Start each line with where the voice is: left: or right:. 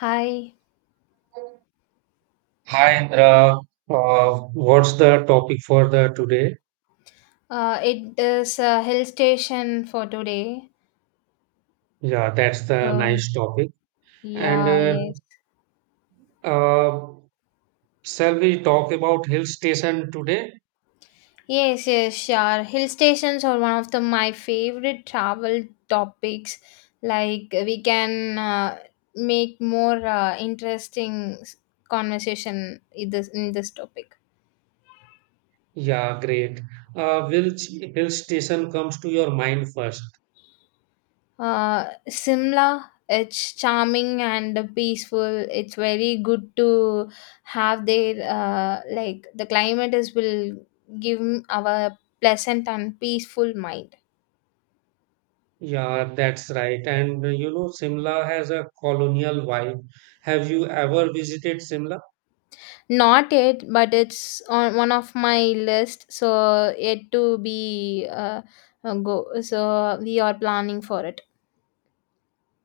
left: Hi.
right: Hi, Indra. What's the topic for the today?
left: It is a hill station for today.
right: Yeah, that's the
left: So
right: nice topic. And
left: yeah, yes,
right: uh, Shall we talk about hill station today?
left: yes, yes, sure. Hill stations are one of the my favorite travel topics. Like we can make more interesting conversation in this topic.
right: Yeah, great. Which hill station comes to your mind first?
left: Simla, it's charming and peaceful. It's very good to have there. Like the climate is will give our pleasant and peaceful mind.
right: Yeah, that's right. And You know, Simla has a colonial vibe. Have you ever visited Simla?
left: Not yet, but it's on one of my list. So yet to be go. So we are planning for it.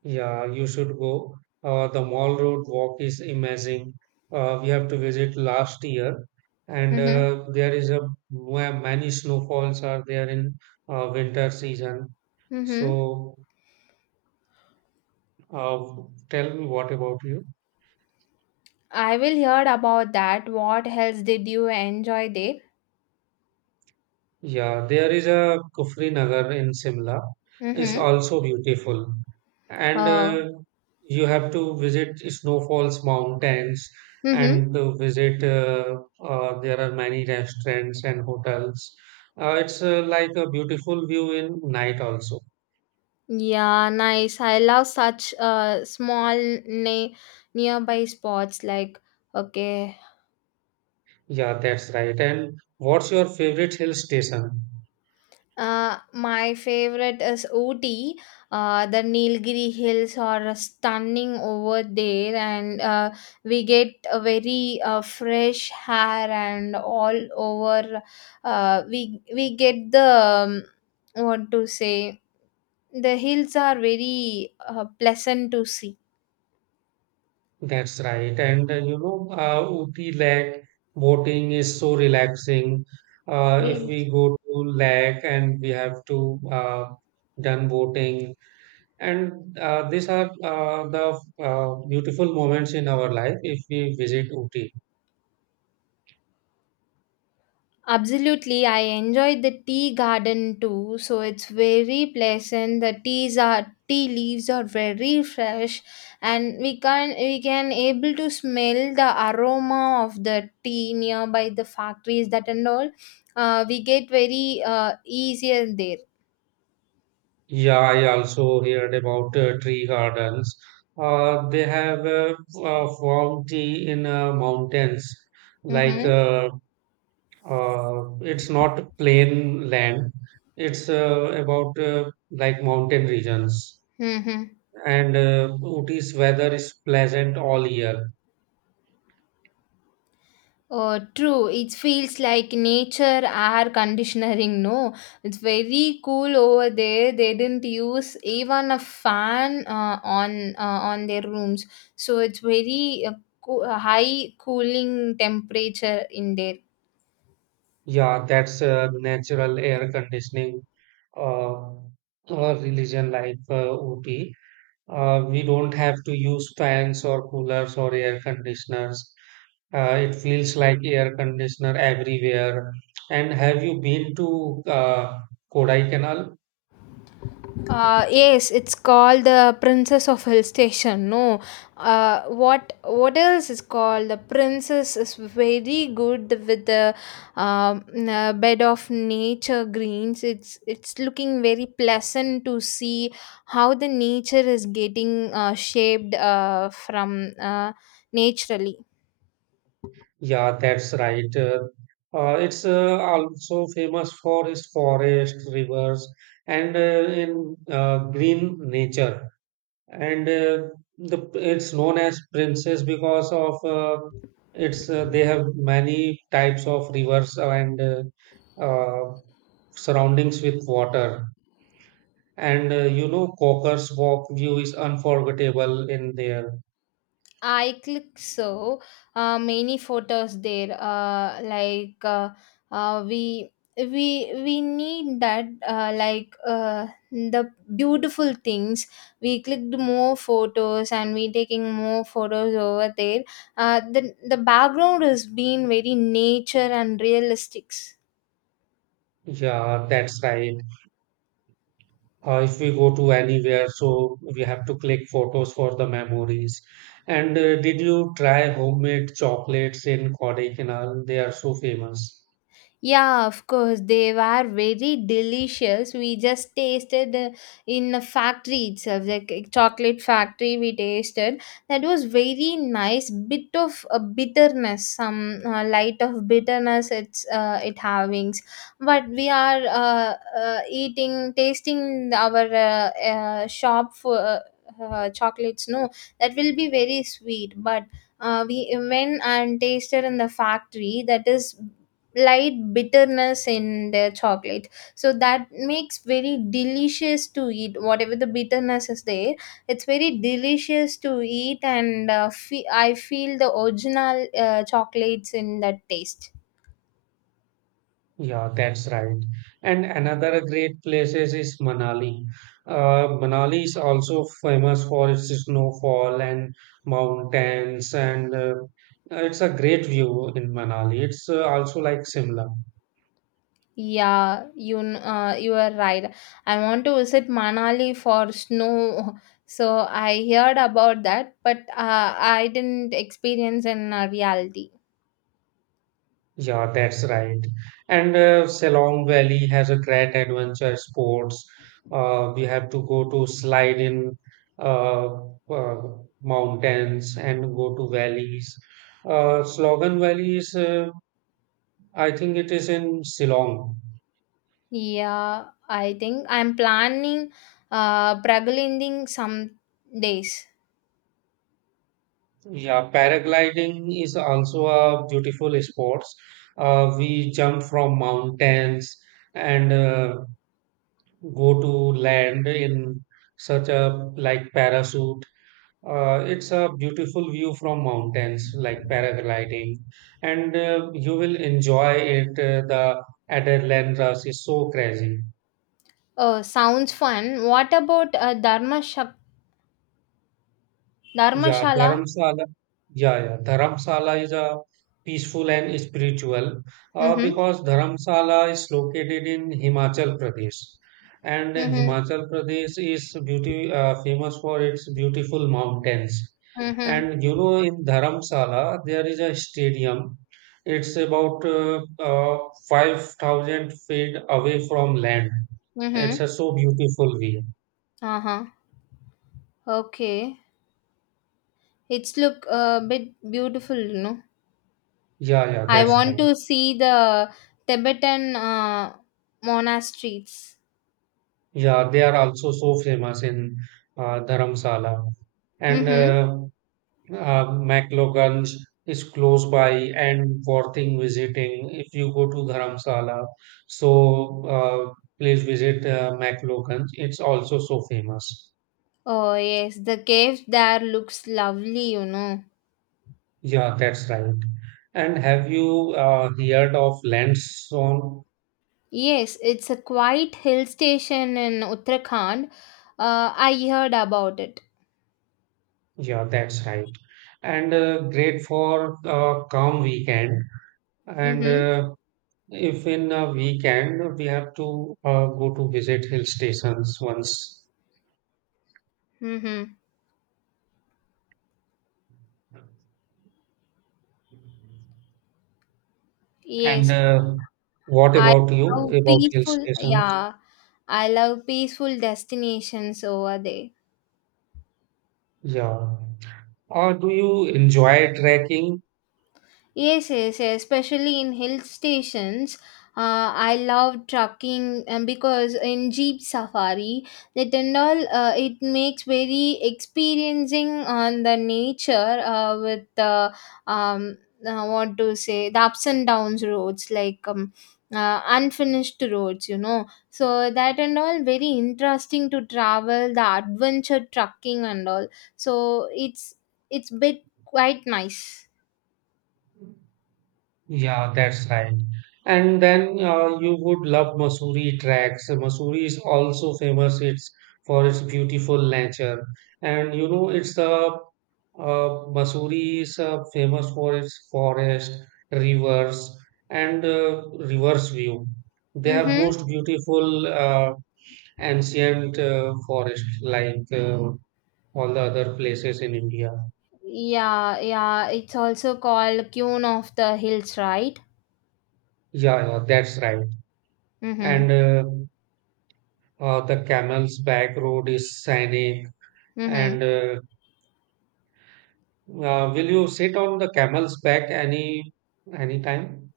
right: Yeah, you should go. The Mall Road Walk is amazing. We have to visit last year, and
left: Mm-hmm.
right: there is a where many snowfalls are there in winter season.
left: Mm-hmm.
right: So, uh, Tell me what about you?
left: I will heard about that. What else did you enjoy there?
right: Yeah, there is a Kufri Nagar in Simla. It's
left: Mm-hmm.
right: also beautiful. And
left: Oh.
right: You have to visit snowfalls, mountains,
left: Mm-hmm.
right: and to visit, there are many restaurants and hotels. It's like a beautiful view in night also.
left: Yeah, nice. I love such small nearby spots like okay.
right: Yeah, that's right. And what's your favorite hill station?
left: My favorite is Ooty. The Nilgiri Hills are stunning over there, and we get a very fresh hair and all over we get the what to say the hills are very pleasant to see.
right: That's right. Uti Lake boating is so relaxing. If we go to Lake and we have to done boating, and these are the beautiful moments in our life if we visit Uti.
left: Absolutely, I enjoyed the tea garden too. So it's very pleasant. The teas are tea leaves are very fresh, and we can able to smell the aroma of the tea nearby the factories that and all. We get very easier there.
right: Yeah, I also heard about tree gardens. They have formed tea in mountains like
left: Mm-hmm.
right: uh, It's not plain land. It's about like mountain regions.
left: Mm-hmm.
right: And Ooty's weather is pleasant all year.
left: True. It feels like nature air conditioning. No, it's very cool over there. They didn't use even a fan on on their rooms, so it's very high cooling temperature in there.
right: Yeah, that's natural air conditioning uh, religion like Ooty. We don't have to use fans or coolers or air conditioners. It feels like air conditioner everywhere. And have you been to Kodaikanal?
left: Yes, it's called the Princess of Hill Station. No, what else is called? The Princess is very good with the bed of nature greens. It's looking very pleasant to see how the nature is getting shaped from naturally.
right: Yeah, that's right. It's also famous for its forests, rivers, and in green nature. And the it's known as Princess because of it's they have many types of rivers and uh, surroundings with water. And You know, Cocker's Walk view is unforgettable in there.
left: I click so many photos there. Like uh, we we need that like the beautiful things. We clicked more photos and we taking more photos over there. The background has been very nature and realistics.
right: Yeah, that's right. If we go to anywhere, so we have to click photos for the memories. And Did you try homemade chocolates in Kodaikanal? They are so famous.
left: Yeah, of course, they were very delicious. We just tasted in a factory itself, like a chocolate factory. We tasted that was very nice. Bit of a bitterness, some light of bitterness. It's it havings, but we are eating, tasting our shop for. Chocolates, no, that will be very sweet, but we went and tasted in the factory that is light bitterness in their chocolate, so that makes very delicious to eat whatever the bitterness is there. It's very delicious to eat, and I feel the original chocolates in that taste.
right: Yeah, that's right. And another great places is Manali. Manali is also famous for its snowfall and mountains, and it's a great view in Manali. It's also like Simla.
left: Yeah, you are right. I want to visit manali for snow, so I heard about that, but I didn't experience in reality.
right: Yeah, that's right. And Selong Valley has a great adventure sports. We have to go to slide in uh, uh, mountains and go to valleys. Slogan Valley is, I think it is in Shillong.
left: Yeah, I think I'm planning Pragalinding some days.
right: Yeah, paragliding is also a beautiful sports. We jump from mountains and go to land in such a like parachute. It's a beautiful view from mountains, like paragliding, and you will enjoy it. The adrenaline rush is so crazy.
left: Oh, sounds fun. What about
right: Yeah,
left: Dharmashala?
right: Dharamsala. Yeah, yeah. Dharamsala is a peaceful and spiritual
left: Mm-hmm.
right: because Dharamsala is located in Himachal Pradesh, and
left: Mm-hmm.
right: Himachal Pradesh is beauty famous for its beautiful mountains.
left: Mm-hmm.
right: And you know, in Dharamsala there is a stadium. It's about 5,000 feet away from land. It's
left: Mm-hmm.
right: a so beautiful view.
left: Uh-huh. Okay. It's look a bit beautiful.
right: Yeah, yeah.
left: I
right: That's
left: want
right: right.
left: to see the Tibetan monasteries.
right: Yeah, they are also so famous in Dharamsala. And
left: Mm-hmm.
right: uh, uh, McLogan's is close by and worthing visiting if you go to Dharamsala. So please visit McLogan's. It's also so famous.
left: Oh, yes, the caves there looks lovely.
right: Yeah, that's right. And have you heard of Landstone?
left: Yes, it's a quiet hill station in Uttarakhand. I heard about it.
right: Yeah, that's right. And great for calm weekend. And
left: Mm-hmm.
right: If in a weekend we have to go to visit hill stations once.
left: Mm-hmm.
right: And
left: Yes,
right: What
left: I
right: about you
left: love
right: about hill
left: peaceful.
right: stations?
left: Yeah, I love peaceful destinations over there.
right: Yeah. Or do you enjoy trekking?
left: Yes, yes, yes, especially in hill stations. I love trucking because in Jeep Safari, the Tendal, it makes very experiencing on the nature with the, um, what to say, the ups and downs roads, like unfinished roads. So that and all very interesting to travel, the adventure trucking and all. So it's bit quite nice.
right: Yeah, that's right. And then you would love Mussoorie tracks. Mussoorie is also famous it's for its beautiful nature. And you know, it's the Mussoorie is famous for its forest, rivers, and reverse view. They have
left: Mm-hmm.
right: most beautiful ancient forest like all the other places in India.
left: Yeah, yeah, it's also called Queen of the Hills, right?
right: Yeah, yeah, that's right.
left: Mm-hmm.
right: And the camel's back road is scenic,
left: Mm-hmm.
right: and will you sit on the camel's back any time?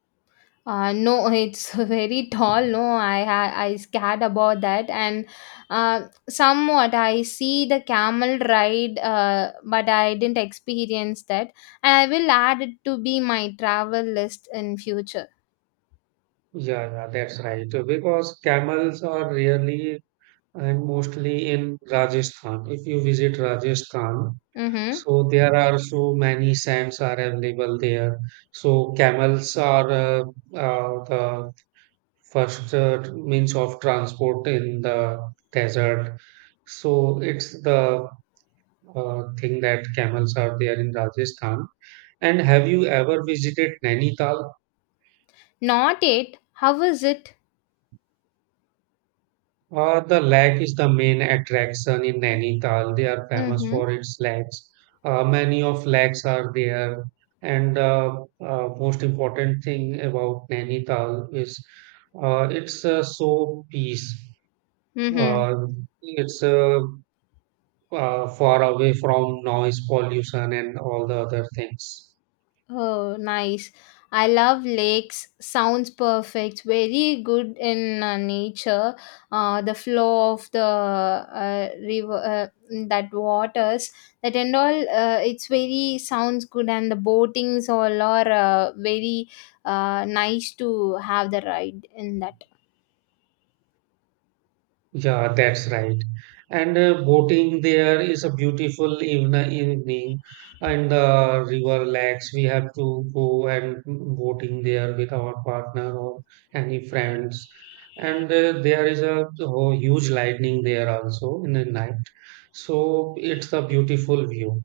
left: No, it's very tall. No, I scared about that, and somewhat I see the camel ride, but I didn't experience that, and I will add it to be my travel list in future.
right: Yeah, yeah, that's right. Because camels are rarely and mostly in Rajasthan. If you visit Rajasthan,
left: Mm-hmm.
right: so there are so many sands are available there. So camels are the first means of transport in the desert. So it's the thing that camels are there in Rajasthan. And have you ever visited Nainital?
left: Not it. How is it?
right: The lake is the main attraction in Nainital. They are famous
left: Mm-hmm.
right: for its lakes. Many of lakes are there. And most important thing about Nainital is it's so peace.
left: Mm-hmm.
right: Uh, it's far away from noise pollution and all the other things.
left: Oh, nice. I love lakes. Sounds perfect. Very good in nature. The flow of the river, that waters, that and all, it's very sounds good, and the boatings all are very nice to have the ride in that.
right: Yeah, that's right. And Boating there is a beautiful even evening, and the river lakes. We have to go and boating there with our partner or any friends. And There is a oh, huge lightning there also in the night. So it's a beautiful view.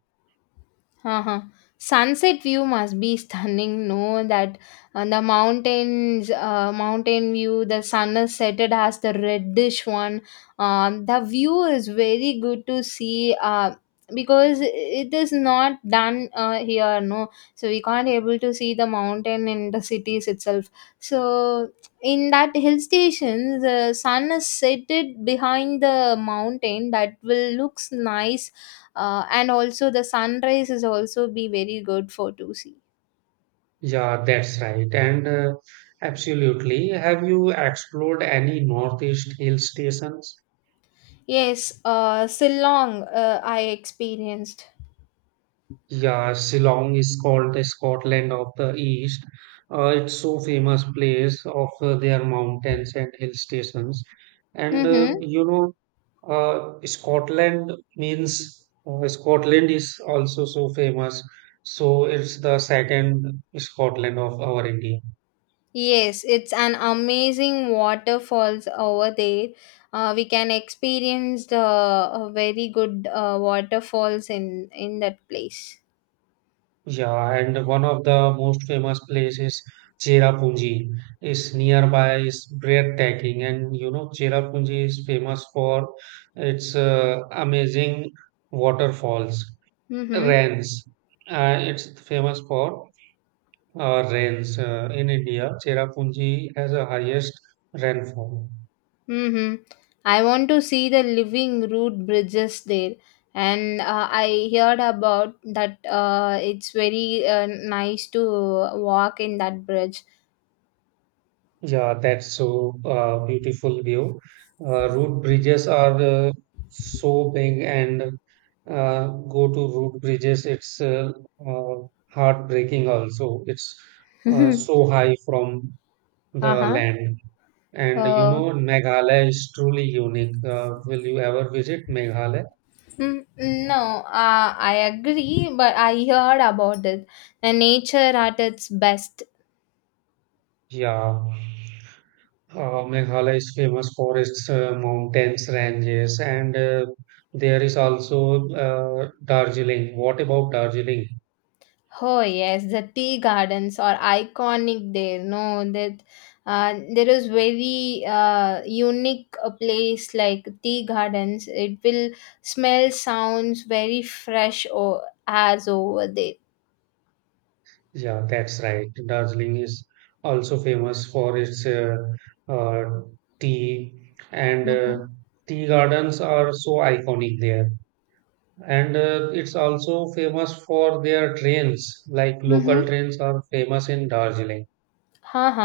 left: Uh-huh. Sunset view must be stunning. No, that on the mountains, mountain view, the sun is set. It has the reddish one. The view is very good to see. Because it is not done here. No, so we can't able to see the mountain in the cities itself. So in that hill station, the sun is set it behind the mountain. That will looks nice, and also the sunrise is also be very good for to see.
right: Yeah, that's right. And Absolutely. Have you explored any Northeast hill stations?
left: Yes, Shillong, I experienced.
right: Yeah, Shillong is called the Scotland of the East. It's so famous place of their mountains and hill stations. And uh,
left: Mm-hmm.
right: you know, uh, Scotland means Scotland is also so famous. So it's the second Scotland of our India.
left: Yes, it's an amazing waterfalls over there. We can experience the very good waterfalls in that place.
right: Yeah, and one of the most famous places, Cherrapunji, is nearby, is breathtaking. And you know, Cherrapunji is famous for its amazing waterfalls,
left: Mm-hmm.
right: rains. It's famous for rains in India. Cherrapunji has the highest rainfall.
left: Mm-hmm. I want to see the living root bridges there, and I heard about that. It's very nice to walk in that bridge.
right: Yeah, that's so beautiful view. Road bridges are so big, and go to road bridges. It's uh, heartbreaking. Also, it's so high from the
left: Uh-huh.
right: land. And you
left: Uh,
right: know, Meghalaya is truly unique. Will you ever visit Meghalaya?
left: no, I agree, but I heard about it. The nature at its best.
right: Yeah. Meghalaya is famous for its mountains, ranges, and there is also Darjeeling. What about Darjeeling?
left: Oh, yes, the tea gardens are iconic there. No, that there is very unique place like tea gardens. It will smell sounds very fresh or as over there.
right: Yeah, that's right. Darjeeling is also famous for its uh, tea, and
left: Mm-hmm.
right: tea gardens are so iconic there. And It's also famous for their trains, like local
left: Mm-hmm.
right: trains are famous in Darjeeling.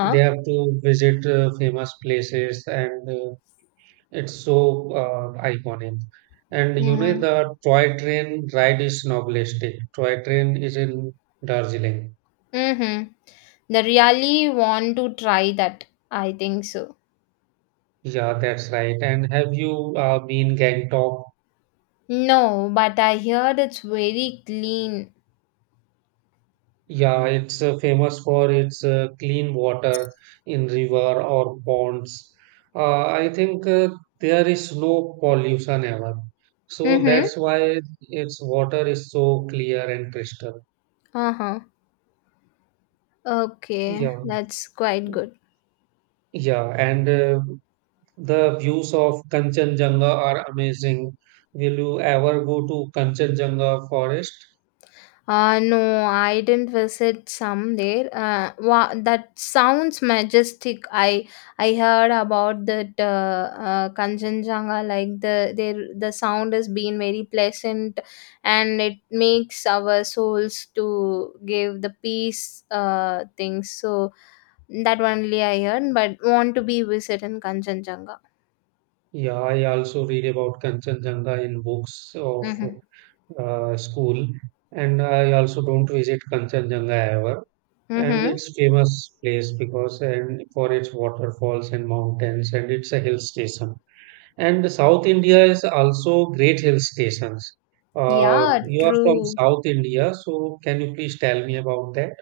right: They have to visit famous places and it's so iconic. And you know,
left: Mm-hmm.
right: the toy train ride is novelistic. Toy train is in Darjeeling.
left: Mm-hmm. They really want to try that. I think so.
right: Yeah, that's right. And have you been Gangtok?
left: No, but I heard it's very clean.
right: Yeah, it's famous for its clean water in river or ponds. I think there is no pollution ever. So
left: Mm-hmm.
right: that's why its water is so clear and crystal.
left: Uh-huh. Okay,
right: Yeah.
left: that's quite good.
right: Yeah, and the views of Kanchenjunga are amazing. Will you ever go to Kanchenjunga forest?
left: No, I didn't visit some there. That sounds majestic. I heard about that Kanchenjunga. Like the sound has been very pleasant, and it makes our souls to give the peace things. So that only I heard, but want to be visit in Kanchenjunga.
right: Yeah, I also read about Kanchenjunga in books of
left: Mm-hmm.
right: school, and I also don't visit Kanchenjunga ever. And
left: Mm-hmm.
right: it's famous place because and for its waterfalls and mountains, and it's a hill station. And South India is also great hill stations.
left: Yeah,
right: You are from
left: true.
right: South India, so can you please tell me about that?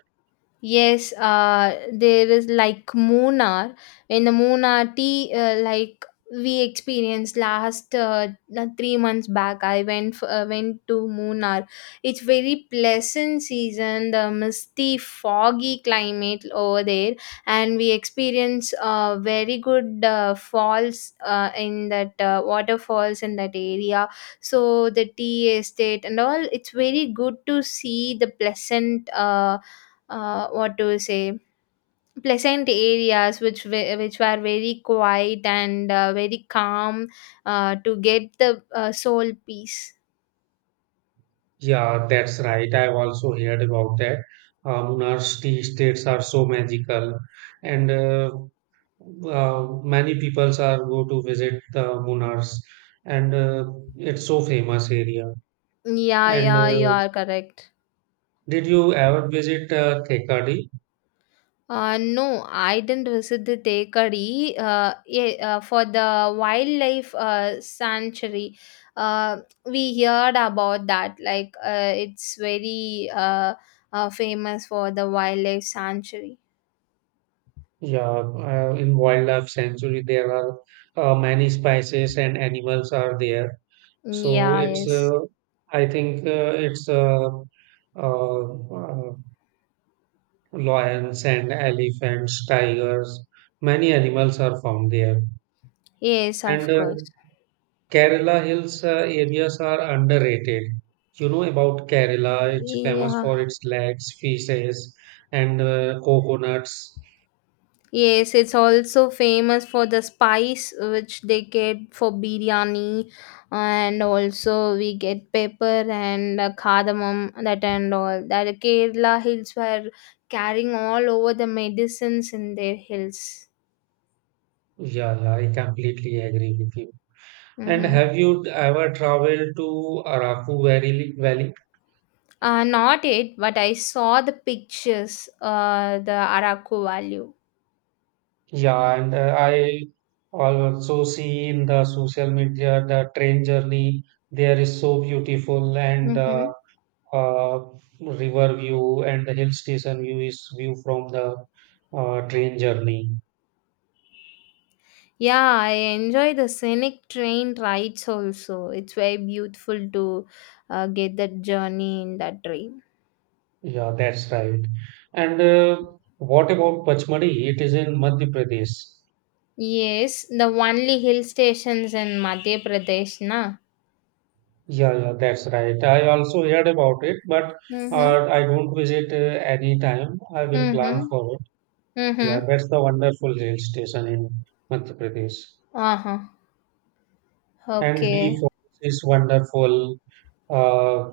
left: Yes, there is like Mona. In the Mona tea, like we experienced last the 3 months back, I went to Munar. It's very pleasant season, the misty, foggy climate over there, and we experience very good falls in that waterfalls in that area. So the tea estate and all, it's very good to see the pleasant. What to say pleasant areas which were very quiet and very calm to get the soul peace.
right: Yeah, that's right. I've also heard about that. Munar's tea estates are so magical, and many peoples are go to visit the Munar's, and it's so famous area.
left: Yeah,
right: And
left: yeah, you are correct.
right: Did you ever visit Thekadi?
left: No, I didn't visit the Tekadi, yeah, for the wildlife sanctuary. Uh, we heard about that, like it's very famous for the wildlife sanctuary.
right: Yeah, in wildlife sanctuary there are many species and animals are there. So
left: Yeah,
right: it's
left: yes,
right: I think it's uh, uh, lions and elephants, tigers, many animals are found there.
left: yes,
right: And
left: of course.
right: Kerala hills areas are underrated. You know about Kerala, it's famous
left: Yeah.
right: for its lakes, fishes, and coconuts.
left: Yes, it's also famous for the spice which they get for biryani, and also we get pepper and cardamom that and all. That Kerala hills were carrying all over the medicines in their hills.
right: Yeah, yeah, I completely agree with you. And
left: Mm-hmm.
right: have you ever traveled to Araku Valley? Valley?
left: Not it, but I saw the pictures. The Araku value.
right: Yeah, and I also see in the social media the train journey there is so beautiful and
left: Mm-hmm.
right: uh, river view and the hill station view is view from the train journey.
left: Yeah, I enjoy the scenic train rides also. It's very beautiful to get that journey in that train.
right: Yeah, that's right. And What about Pachmadi? It is in Madhya Pradesh.
left: Yes, the only hill stations in Madhya Pradesh, na?
right: Yeah, yeah, that's right. I also heard about it, but
left: Mm-hmm.
right: I don't visit any time. I will plan
left: Mm-hmm.
right: for it. Yeah,
left: Mm-hmm.
right: that's the wonderful hill station in Madhya Pradesh.
left: Uh-huh.
right: And B
left: Okay.
right: Falls is wonderful. Uh,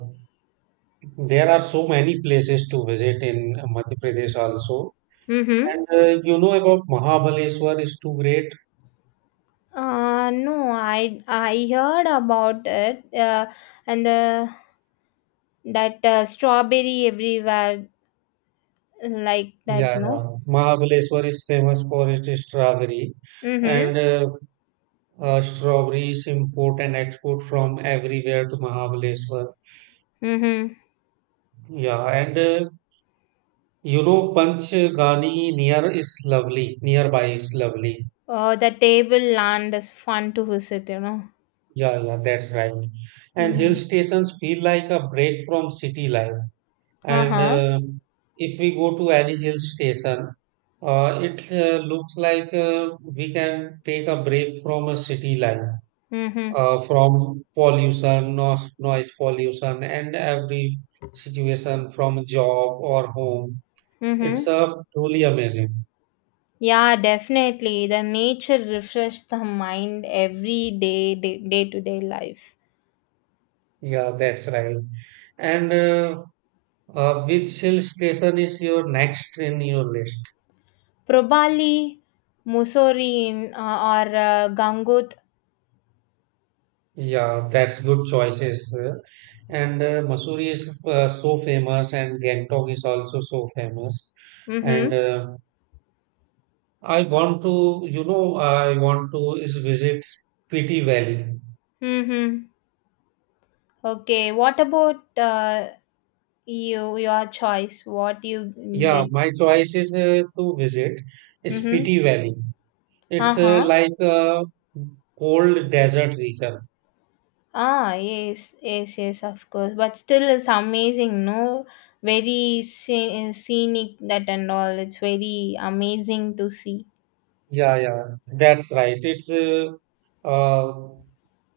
right: There are so many places to visit in Madhya Pradesh also.
left: Mm-hmm.
right: And You know about Mahabaleshwar is too great.
left: No, I heard about it. And the that strawberry everywhere like that,
right: Yeah,
left: no?
right: yeah. Mahabaleshwar is famous for its strawberry
left: Mm-hmm.
right: and strawberries import and export from everywhere to Mahabaleshwar.
left: Mm-hmm.
right: Yeah, and you know Panchgani near is lovely. Nearby is lovely.
left: Oh, the table land is fun to visit.
right: Yeah, yeah, that's right. And hill
left: Mm-hmm.
right: stations feel like a break from city life. And
left: Uh-huh.
right: If we go to any hill station, it looks like we can take a break from a city life,
left: Mm-hmm.
right: from pollution, noise, noise pollution, and every situation from job or home. It's
left: Mm-hmm.
right: uh, truly amazing.
left: Yeah, definitely. The nature refreshes the mind every day-to-day life.
right: Yeah, that's right. And which hill station is your next in your list?
left: Probably Mussoorie in, or Gangut.
right: Yeah, that's good choices. And Mussoorie is so famous, and Gangtok is also so famous.
left: Mm-hmm.
right: And I want to, you know, I want to is visit Spiti Valley.
left: Mm-hmm. Okay. What about you? Your choice. What you
right: Yeah,
left: get?
right: my choice is to visit
left: Mm-hmm.
right: Spiti Valley. It's
left: Uh-huh.
right: like a cold desert region.
left: Ah, yes, yes, yes, of course. But still, it's amazing, no? Very scenic, that and all. It's very amazing to see.
right: Yeah, yeah, that's right. It's uh,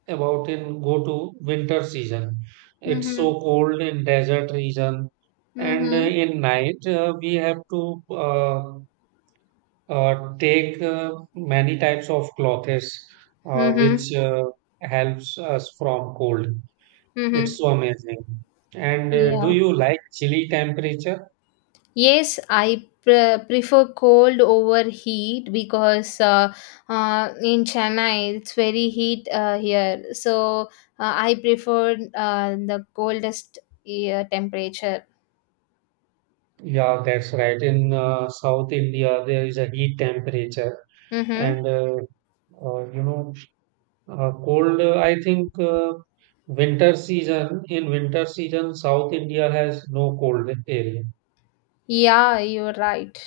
right: about in go to winter season. It's
left: Mm-hmm.
right: so cold in desert region, and
left: Mm-hmm.
right: in night we have to take many types of clothes, uh,
left: Mm-hmm.
right: which uh, helps us from cold.
left: Mm-hmm.
right: It's so amazing. And Do
left: Yeah.
right: you like chilly temperature?
left: Yes, prefer cold over heat because in Chennai it's very heat here. So I prefer the coldest temperature.
right: Yeah, that's right. In South India, there is a heat temperature,
left: Mm-hmm.
right: and you know cold, I think winter season, in winter season, South India has no cold area.
left: Yeah, you're right.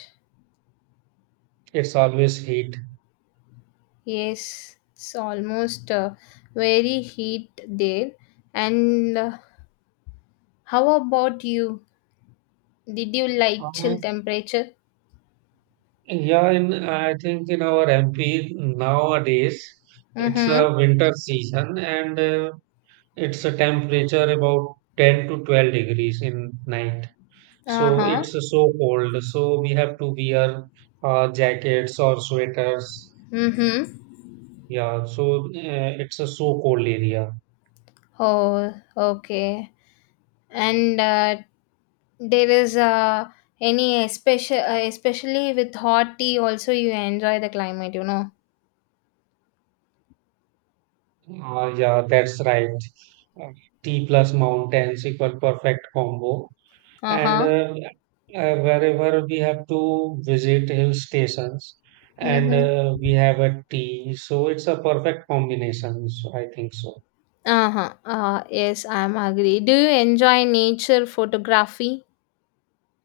right: It's always heat.
left: Yes, it's almost very heat there. And how about you? Did you like chill
right: Uh,
left: temperature?
right: yeah, in I think in our MP nowadays, it's
left: Mm-hmm.
right: a winter season and it's a temperature about 10 to 12 degrees in night. So
left: Uh-huh.
right: it's so cold. So we have to wear jackets or sweaters.
left: Mm-hmm.
right: Yeah, so it's a so cold area.
left: Oh, okay. And there is any especially with hot tea also you enjoy the climate.
right: Yeah, that's right. Uh, T plus mountains equal perfect combo. And
left: Uh-huh.
right: uh, uh, wherever we have to visit hill stations and
left: Mm-hmm.
right: we have a tea, so it's a perfect combination. So I think so.
left: Uh-huh. Yes, I'm agree. Do you enjoy nature photography?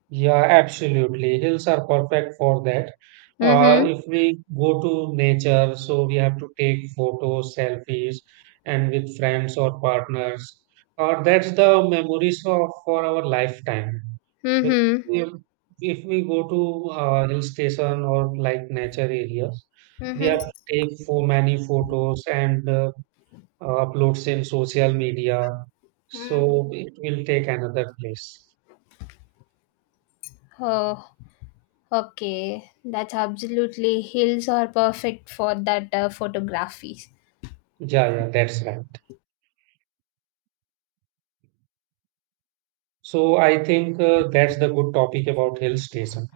right: Yeah, absolutely. Hills are perfect for that.
left: Mm-hmm.
right: If we go to nature, so we have to take photos, selfies, and with friends or partners. Or that's the memories of for our lifetime. Because
left: Mm-hmm.
right: if, if we go to hill station or like nature areas, we
left: Mm-hmm.
right: have to take so many photos and uploads in social media.
left: Mm.
right: So it will take another place.
left: Oh, okay. That's absolutely. Hills are perfect for that photography.
right: Yeah, yeah, that's right. So I think that's the good topic about hill station.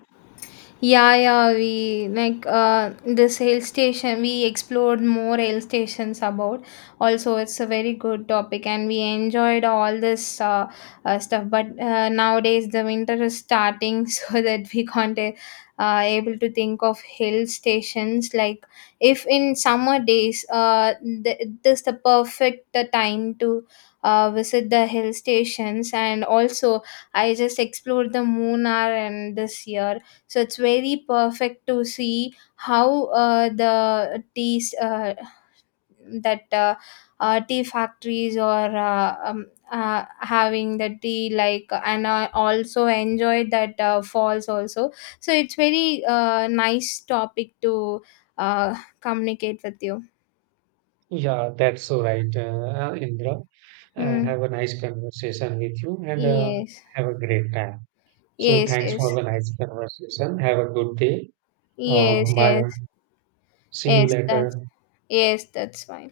left: Yeah, yeah, we like this hill station. We explored more hill stations about. Also, it's a very good topic, and we enjoyed all this stuff. But nowadays, the winter is starting, so that we can't able to think of hill stations. Like if in summer days, this the perfect time to visit the hill stations, and also I just explored the Moonar and this year, so it's very perfect to see how the that tea factories or having the tea, like, and I also enjoyed that falls also, so it's very nice topic to uh, communicate with you.
right: Yeah, that's all right, Indra.
left: Hmm.
right: Have a nice conversation with you and
left: Yes.
right: have a great time. So
left: Yes,
right: thanks for the nice conversation. Have a good day.
left: yes, yes.
right: Bye.
left: Yes,
right: See you
left: yes, that's,
right: later.
left: yes, that's fine.